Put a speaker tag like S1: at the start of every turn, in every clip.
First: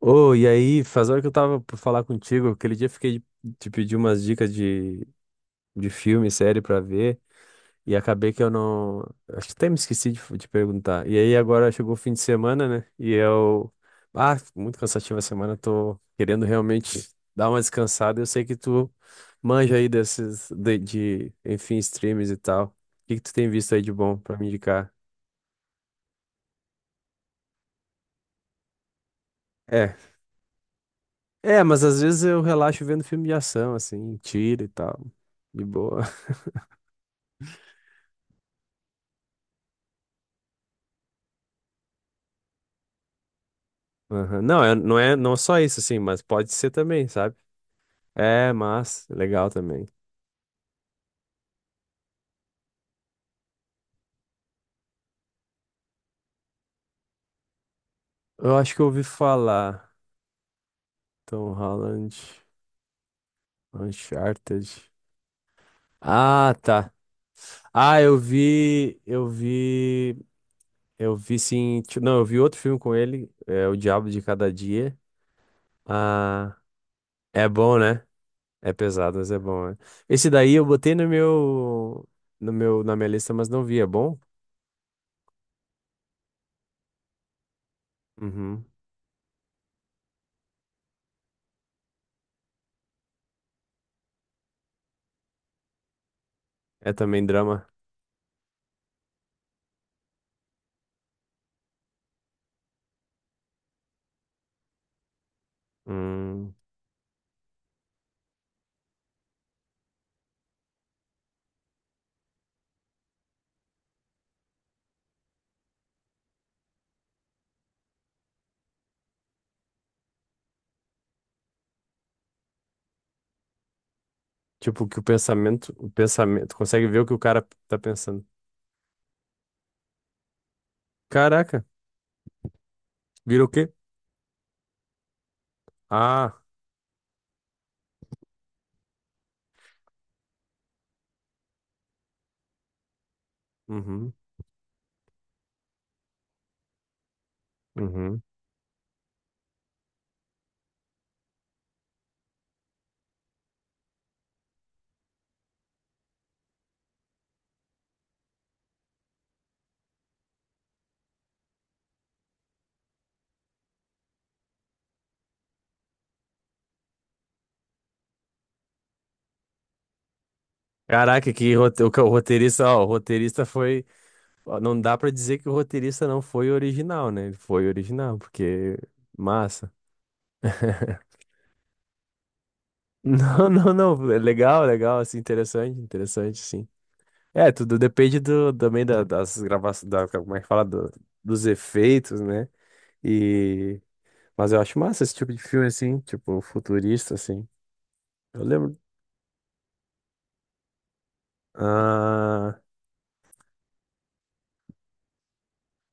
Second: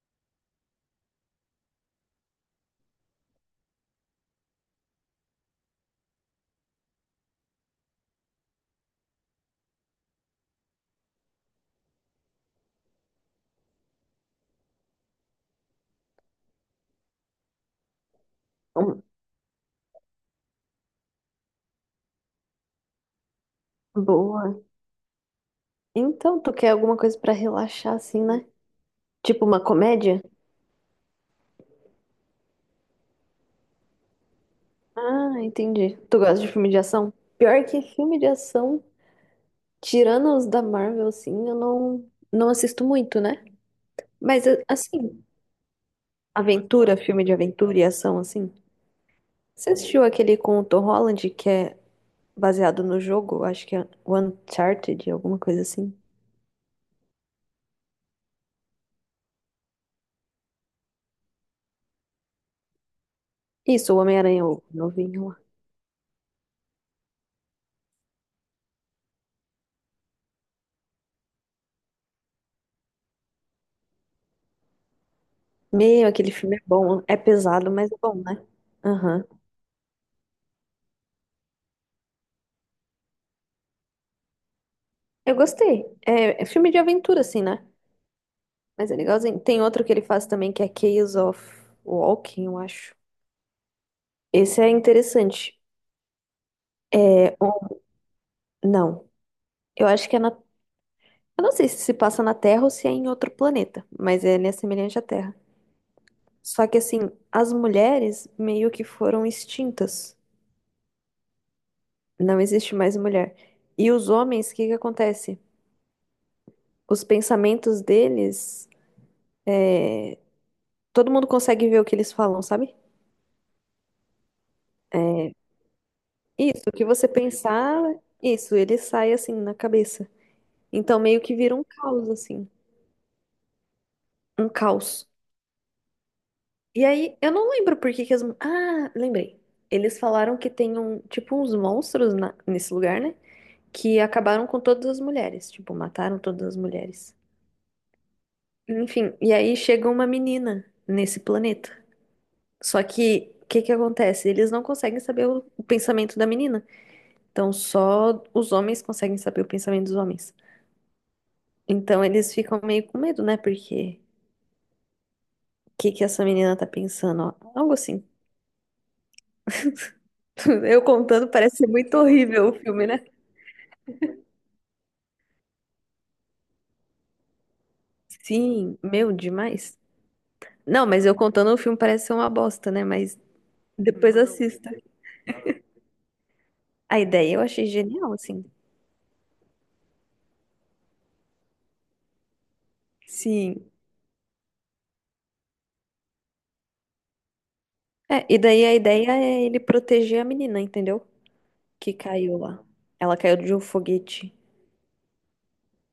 S1: Ô, e aí, faz hora que eu tava pra falar contigo, aquele dia eu fiquei de te pedir umas dicas de filme, série pra ver, e acabei que eu não. Acho que até me esqueci de te perguntar. E aí agora chegou o fim de semana, né? E eu. Ah, muito cansativa a semana, tô querendo realmente dar uma descansada. Eu sei que tu
S2: Hum,
S1: manja aí desses, enfim, streams e tal. O que que tu tem visto aí de bom pra me
S2: Boa.
S1: indicar?
S2: Então, tu quer alguma coisa pra relaxar assim, né? Tipo uma
S1: É.
S2: comédia?
S1: É, mas às vezes eu relaxo vendo filme de ação, assim, tiro e tal.
S2: Ah,
S1: De
S2: entendi.
S1: boa.
S2: Tu gosta de filme de ação? Pior que filme de ação, tirando os da Marvel, assim, eu não assisto muito, né?
S1: Aham.
S2: Mas
S1: Não, é, não é
S2: assim,
S1: não é só isso, assim, mas pode ser
S2: aventura,
S1: também,
S2: filme de
S1: sabe?
S2: aventura e ação,
S1: É,
S2: assim.
S1: mas legal
S2: Você
S1: também.
S2: assistiu aquele com o Tom Holland que é baseado no jogo? Acho que é Uncharted, alguma coisa assim.
S1: Eu acho que eu ouvi falar. Tom Holland,
S2: Isso, o Homem-Aranha, o
S1: Uncharted.
S2: novinho lá.
S1: Ah, tá. Ah, eu vi sim. Não, eu vi outro filme com ele, é O Diabo de Cada Dia.
S2: Meu, aquele
S1: Ah,
S2: filme é bom. É
S1: é
S2: pesado,
S1: bom,
S2: mas é
S1: né?
S2: bom, né?
S1: É pesado,
S2: Aham.
S1: mas é bom, né? Esse daí eu botei no meu, no meu, na minha lista, mas não vi. É bom?
S2: Eu gostei. É, é filme de aventura, assim, né?
S1: Uhum.
S2: Mas é legalzinho. Tem outro que ele faz também, que é Chaos of Walking, eu acho. Esse é interessante.
S1: É também
S2: É,
S1: drama.
S2: não. Eu acho que é na. Eu não sei se passa na Terra ou se é em outro planeta, mas é, ele é né, semelhante à Terra.
S1: Hum.
S2: Só que, assim, as mulheres meio que foram extintas. Não existe mais mulher. E os homens, o que que acontece? Os pensamentos deles, todo mundo consegue ver o que eles falam, sabe?
S1: Tipo, que o pensamento,
S2: Isso, o que
S1: consegue ver o
S2: você
S1: que o cara tá
S2: pensar,
S1: pensando.
S2: isso, ele sai assim na cabeça. Então meio que vira um
S1: Caraca,
S2: caos, assim.
S1: vira o quê?
S2: Um caos.
S1: Ah,
S2: E aí, eu não lembro por que que as. Ah, lembrei. Eles falaram que tem um, tipo, uns monstros nesse lugar, né? Que
S1: uhum,
S2: acabaram com todas as mulheres. Tipo, mataram todas as mulheres.
S1: uhum.
S2: Enfim, e aí chega uma menina nesse planeta. Só que, o que que acontece? Eles não conseguem saber o pensamento da menina. Então, só os homens conseguem saber o pensamento dos homens. Então eles ficam meio com medo, né? Porque o que que essa menina tá pensando? Ó? Algo assim. Eu contando
S1: Caraca, que
S2: parece ser muito
S1: o
S2: horrível o
S1: roteirista, ó, o
S2: filme, né?
S1: roteirista foi, ó, não dá pra dizer que o roteirista não foi original, né? Ele foi original, porque
S2: Sim, meu,
S1: massa.
S2: demais. Não, mas eu contando o filme parece ser uma bosta, né? Mas
S1: Não,
S2: depois
S1: é legal,
S2: assista.
S1: legal, assim, interessante, interessante, sim.
S2: A ideia eu
S1: É,
S2: achei
S1: tudo
S2: genial,
S1: depende
S2: assim.
S1: do, das gravações, da, como é que fala, dos efeitos, né?
S2: Sim.
S1: Mas eu acho massa esse tipo de filme, assim, tipo, futurista, assim.
S2: É, e
S1: Eu
S2: daí a
S1: lembro.
S2: ideia é ele proteger a menina, entendeu? Que caiu
S1: Ah,
S2: lá. Ela caiu de um foguete.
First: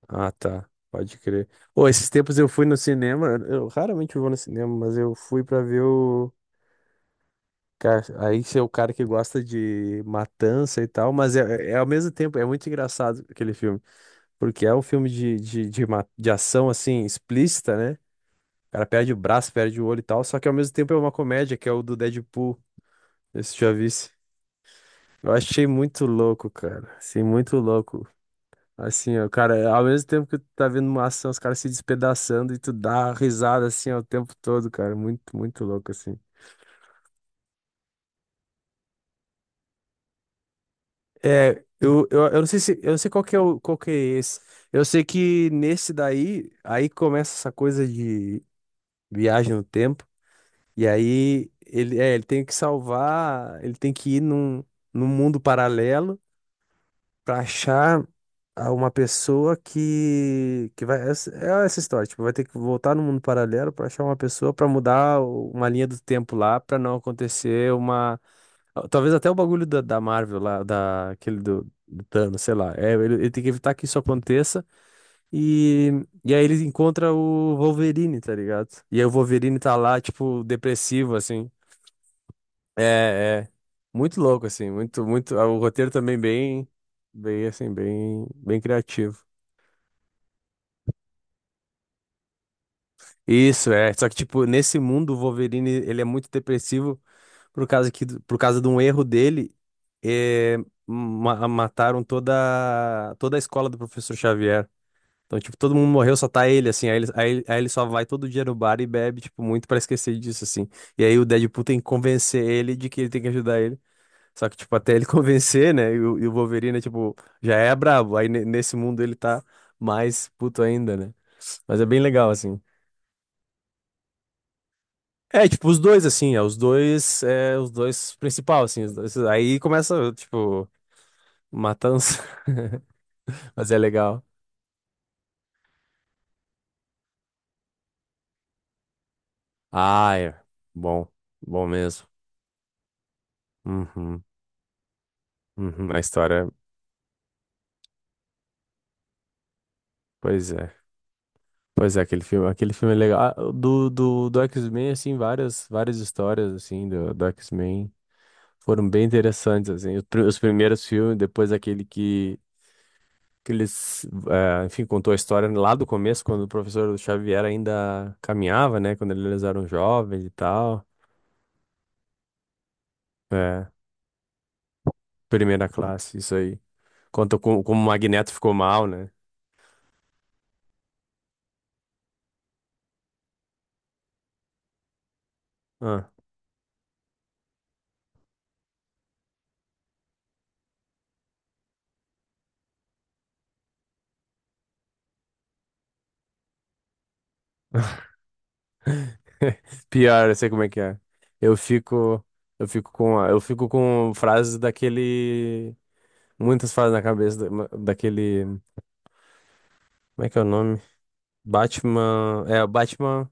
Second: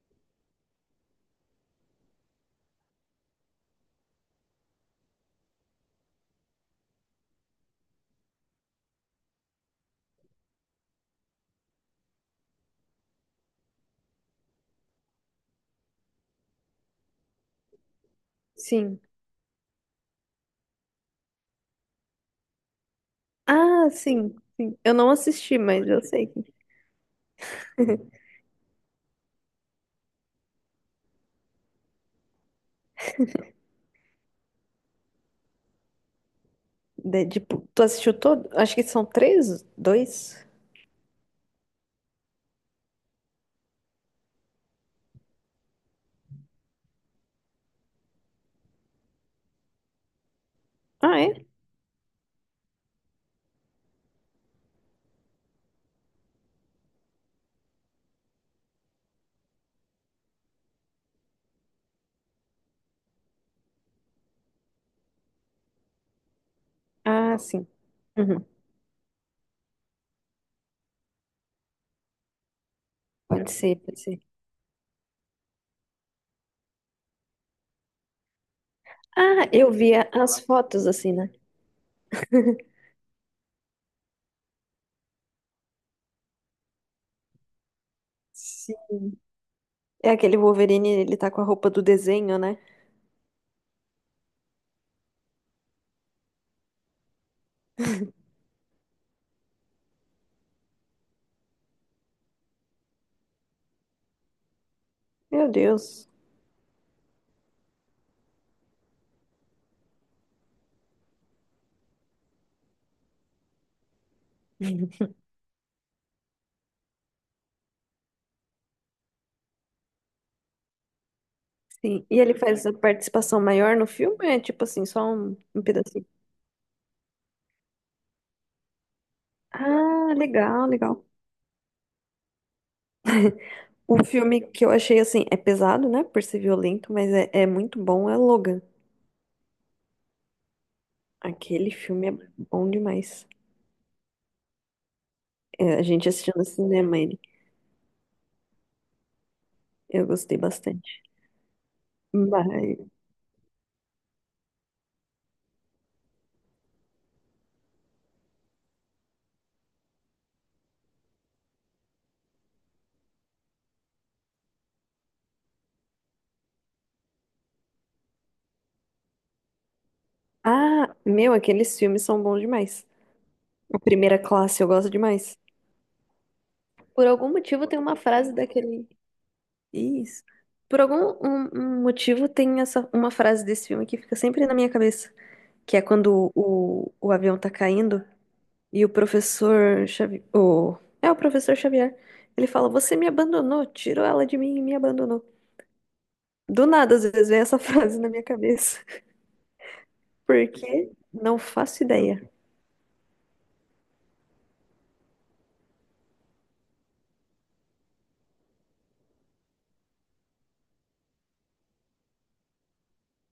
S1: ah, tá. Pode crer. Ô, esses tempos eu fui no cinema. Eu raramente vou no cinema, mas eu fui pra ver o. Cara, aí você é o cara que gosta de matança e tal, mas é, é ao mesmo tempo, é muito engraçado aquele filme. Porque é um filme de ação, assim, explícita, né? O cara
S2: Sim.
S1: perde o braço, perde o olho e tal, só que ao mesmo tempo é uma comédia, que é o do Deadpool. Esse já
S2: Ah,
S1: visse.
S2: sim, sim. Eu não
S1: Eu
S2: assisti,
S1: achei
S2: mas eu
S1: muito
S2: sei.
S1: louco, cara. Assim, muito louco. Assim, ó, cara, ao mesmo tempo que tu tá vendo uma ação, os caras se despedaçando e tu dá risada assim, ó, o tempo todo, cara. Muito, muito louco, assim.
S2: Tipo, tu assistiu todo? Acho que são três, dois.
S1: É, eu não sei se, eu não sei qual que é o, qual que é esse. Eu sei que nesse daí, aí começa essa coisa de viagem no tempo, e
S2: Ah, é?
S1: aí ele, é, ele tem que salvar, ele tem que ir num, num mundo paralelo, pra achar uma pessoa que é essa história, tipo, vai ter que voltar no mundo paralelo pra achar uma pessoa pra mudar uma linha do tempo lá pra não
S2: Ah, sim.
S1: acontecer uma,
S2: Uhum.
S1: talvez até o bagulho da Marvel lá, da aquele do Thanos, sei lá. É, ele tem que
S2: Pode
S1: evitar
S2: ser,
S1: que
S2: pode
S1: isso
S2: ser.
S1: aconteça e aí ele encontra o Wolverine, tá ligado? E aí o
S2: Ah,
S1: Wolverine
S2: eu
S1: tá lá
S2: via as
S1: tipo
S2: fotos assim,
S1: depressivo
S2: né?
S1: assim. É, é. Muito louco, assim, muito, muito. Ah, o roteiro também bem, bem, assim, bem, bem
S2: Sim.
S1: criativo.
S2: É aquele Wolverine, ele tá com a roupa do desenho, né?
S1: Isso, é. Só que, tipo, nesse mundo, o Wolverine, ele é muito depressivo por causa que, por causa de um erro dele, é, mataram toda, toda a escola do professor Xavier. Então,
S2: Meu
S1: tipo, todo mundo
S2: Deus.
S1: morreu, só tá ele, assim. Aí ele só vai todo dia no bar e bebe, tipo, muito pra esquecer disso, assim. E aí o Deadpool tem que convencer ele de que ele tem que ajudar ele. Só que, tipo, até ele convencer, né? E o Wolverine, tipo, já é brabo. Nesse mundo ele tá mais puto ainda, né? Mas é bem
S2: Sim. E
S1: legal,
S2: ele
S1: assim.
S2: faz a participação maior no filme? É tipo assim, só um,
S1: É,
S2: um
S1: tipo, os dois,
S2: pedacinho.
S1: assim, é, os dois principal, assim, os dois- aí começa,
S2: Ah,
S1: tipo,
S2: legal, legal.
S1: matança. Mas é
S2: O
S1: legal.
S2: filme que eu achei assim, é pesado, né? Por ser violento, mas é, é muito bom, é Logan.
S1: Ah, é. Bom. Bom
S2: Aquele
S1: mesmo.
S2: filme é bom demais.
S1: Uhum.
S2: É, a
S1: Uhum. A
S2: gente assistindo no
S1: história,
S2: cinema ele. Eu gostei
S1: pois é.
S2: bastante.
S1: Pois é, aquele
S2: Mas...
S1: filme é legal. Ah, do X-Men, assim, várias, várias histórias, assim, do X-Men. Foram bem interessantes, assim. Os primeiros filmes, depois aquele que eles, enfim, contou a história lá do começo, quando o professor Xavier ainda caminhava, né? Quando eles eram jovens e tal.
S2: Ah, meu, aqueles filmes são bons demais.
S1: É,
S2: A primeira classe eu gosto demais.
S1: primeira classe, isso aí.
S2: Por algum
S1: Conta como,
S2: motivo tem
S1: como o
S2: uma
S1: Magneto
S2: frase
S1: ficou mal,
S2: daquele.
S1: né?
S2: Isso. Por algum um motivo tem essa uma frase desse filme que fica sempre na minha cabeça, que é
S1: Ah.
S2: quando o avião tá caindo e o professor Xavier, o, é o professor Xavier, ele fala: "Você me abandonou, tirou ela de mim e me abandonou". Do nada às vezes vem essa frase na minha cabeça,
S1: Pior, eu sei como é que
S2: porque
S1: é.
S2: não
S1: Eu
S2: faço ideia.
S1: fico, eu fico com, eu fico com frases daquele, muitas frases na cabeça daquele, como é que é o nome? Batman, é, o Batman.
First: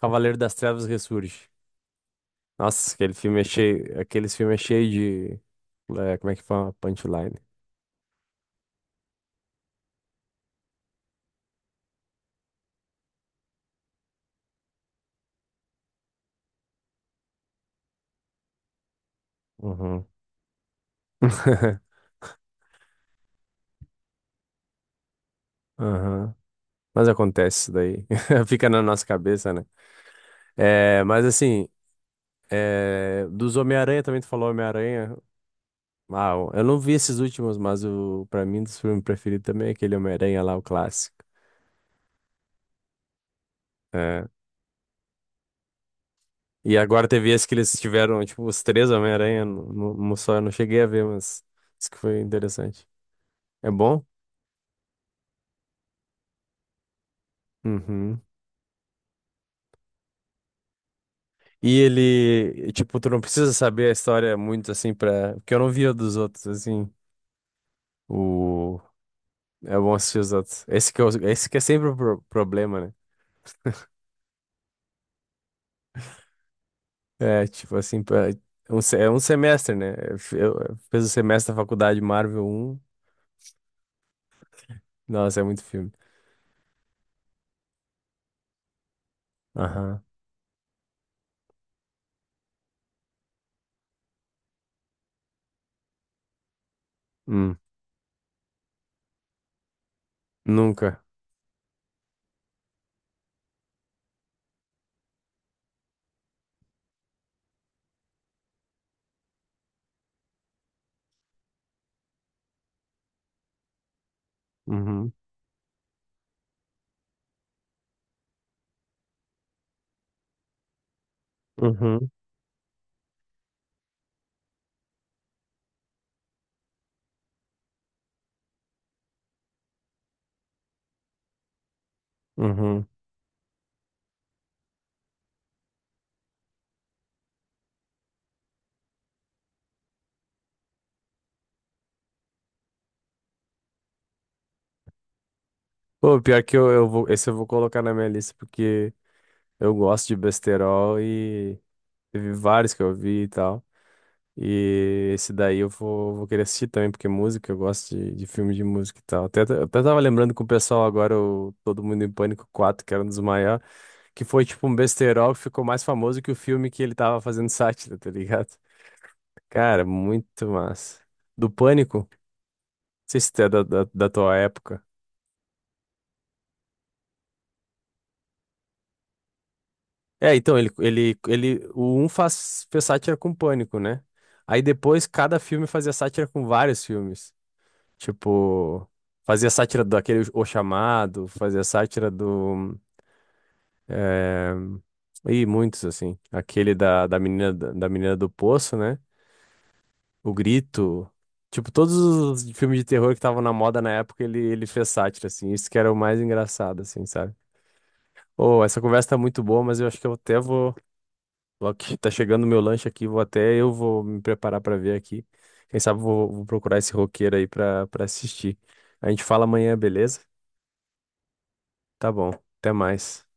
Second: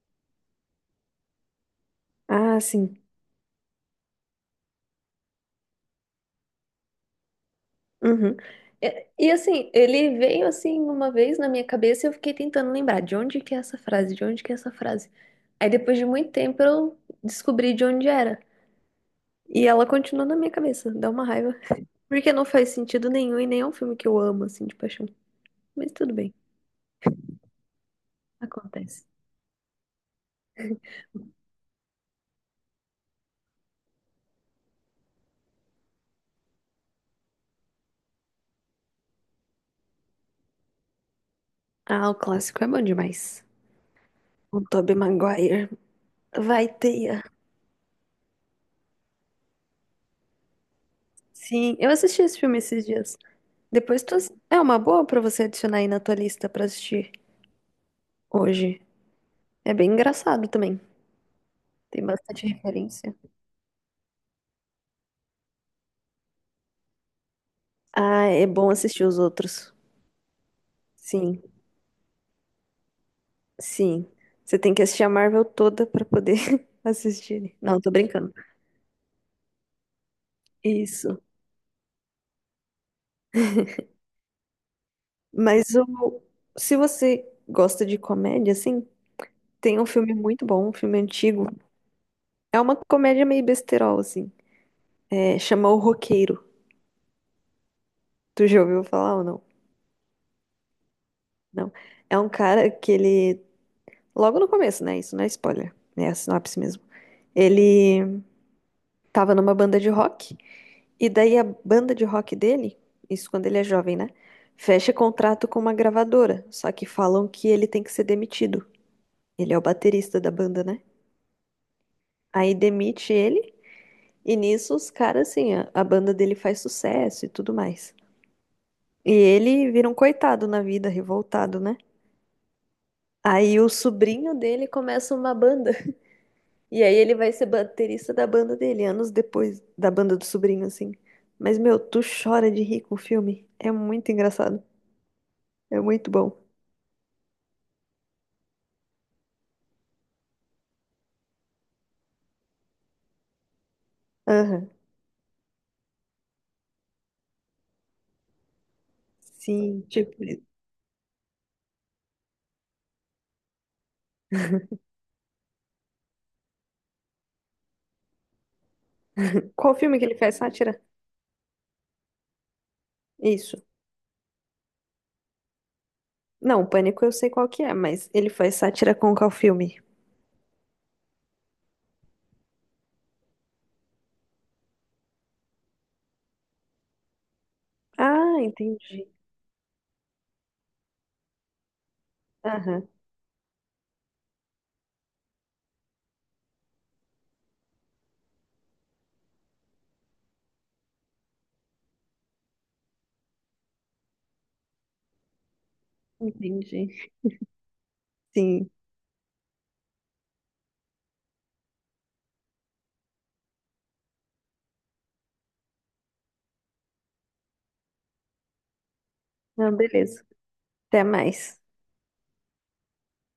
S1: Cavaleiro das Trevas Ressurge.
S2: Ah,
S1: Nossa,
S2: sim.
S1: aqueles filmes é cheio de, é, como é que fala? Punchline.
S2: Uhum. Assim, ele veio assim uma vez na minha cabeça e eu fiquei tentando lembrar de onde que é essa frase, de onde que é essa frase. Aí depois de muito tempo eu descobri de onde era. E ela
S1: Uhum.
S2: continua na minha cabeça, dá uma raiva. Porque não faz sentido nenhum e nem é um filme que eu amo, assim, de paixão. Mas tudo bem,
S1: Aham. Mas acontece isso daí. Fica na nossa
S2: acontece.
S1: cabeça, né? É, mas assim, é, dos Homem-Aranha também tu falou Homem-Aranha. Ah, eu não vi esses últimos, mas o para mim um dos filmes preferidos também é aquele Homem-Aranha lá, o clássico.
S2: Ah, o clássico é bom demais.
S1: É.
S2: O Tobey Maguire. Vai,
S1: E agora
S2: teia.
S1: teve esse que eles tiveram, tipo, os três Homem-Aranha no só, eu não cheguei a ver, mas
S2: Sim,
S1: isso
S2: eu
S1: que foi
S2: assisti esse filme esses
S1: interessante.
S2: dias.
S1: É
S2: Depois
S1: bom?
S2: tu... É uma boa pra você adicionar aí na tua lista pra assistir
S1: Uhum.
S2: hoje. É bem engraçado também.
S1: E
S2: Tem bastante
S1: ele, tipo, tu
S2: referência.
S1: não precisa saber a história muito assim pra. Porque eu não via dos outros, assim.
S2: Ah, é bom
S1: O...
S2: assistir os outros.
S1: É bom assistir os outros. Esse que,
S2: Sim,
S1: esse que é sempre o problema, né?
S2: sim. Você tem que assistir a Marvel toda pra poder
S1: É,
S2: assistir.
S1: tipo
S2: Não, tô
S1: assim, pra...
S2: brincando.
S1: é um semestre, né? Eu fiz o
S2: Isso.
S1: semestre da faculdade Marvel 1. Nossa, é muito
S2: Mas
S1: filme.
S2: o... se você gosta de comédia, assim, tem um
S1: Aham.
S2: filme muito bom, um filme antigo. É uma comédia meio besterol, assim. É, chama O Roqueiro.
S1: Hum.
S2: Tu já ouviu falar ou não?
S1: Nunca.
S2: Não. É um cara que ele. Logo no começo, né? Isso não é spoiler. Né? É a sinopse mesmo. Ele tava numa banda de rock. E daí a banda de rock dele, isso quando ele é jovem, né? Fecha
S1: Uhum.
S2: contrato com uma gravadora, só que falam que ele tem que ser demitido. Ele é o baterista da banda, né?
S1: Uhum.
S2: Aí demite ele, e nisso os caras, assim, a banda dele faz sucesso e tudo mais. E ele vira um coitado na vida, revoltado, né?
S1: Uhum.
S2: Aí o sobrinho dele começa uma banda. E aí ele vai ser baterista da banda dele, anos depois da banda do sobrinho, assim. Mas, meu, tu chora de rir com o filme. É muito engraçado. É muito
S1: Pô, pior
S2: bom.
S1: que eu vou. Esse eu vou colocar na minha lista porque eu gosto de besterol e teve vários que eu vi e tal.
S2: Aham.
S1: E esse daí vou querer assistir também, porque música, eu gosto de filme de música e tal. Até, eu até
S2: Sim,
S1: tava
S2: tipo,
S1: lembrando com o pessoal agora, o Todo Mundo em Pânico quatro, que era um dos maiores, que foi tipo um besterol que ficou mais famoso que o filme que ele tava fazendo sátira, tá ligado?
S2: qual
S1: Cara,
S2: filme que ele faz
S1: muito
S2: sátira?
S1: massa. Do Pânico? Sei se tu é
S2: Isso.
S1: da tua época.
S2: Não, Pânico eu sei qual que é, mas ele faz sátira com qual filme?
S1: É, então, o um faz, fez sátira com Pânico, né? Aí depois cada filme fazia sátira com vários filmes.
S2: Ah,
S1: Tipo,
S2: entendi.
S1: fazia sátira daquele O Chamado, fazia sátira do.
S2: Aham,
S1: É... E muitos, assim. Aquele da menina do poço, né? O Grito. Tipo, todos os filmes de terror que estavam na moda na época, ele fez sátira, assim. Isso que era o mais engraçado,
S2: entendi.
S1: assim, sabe? Oh,
S2: Sim.
S1: essa conversa tá muito boa, mas eu acho que eu até vou. Logo que tá chegando o meu lanche aqui, vou até eu vou me preparar pra ver aqui. Quem sabe vou procurar esse roqueiro aí pra para assistir. A gente fala amanhã,
S2: Não,
S1: beleza?
S2: beleza. Até mais.
S1: Tá bom. Até mais.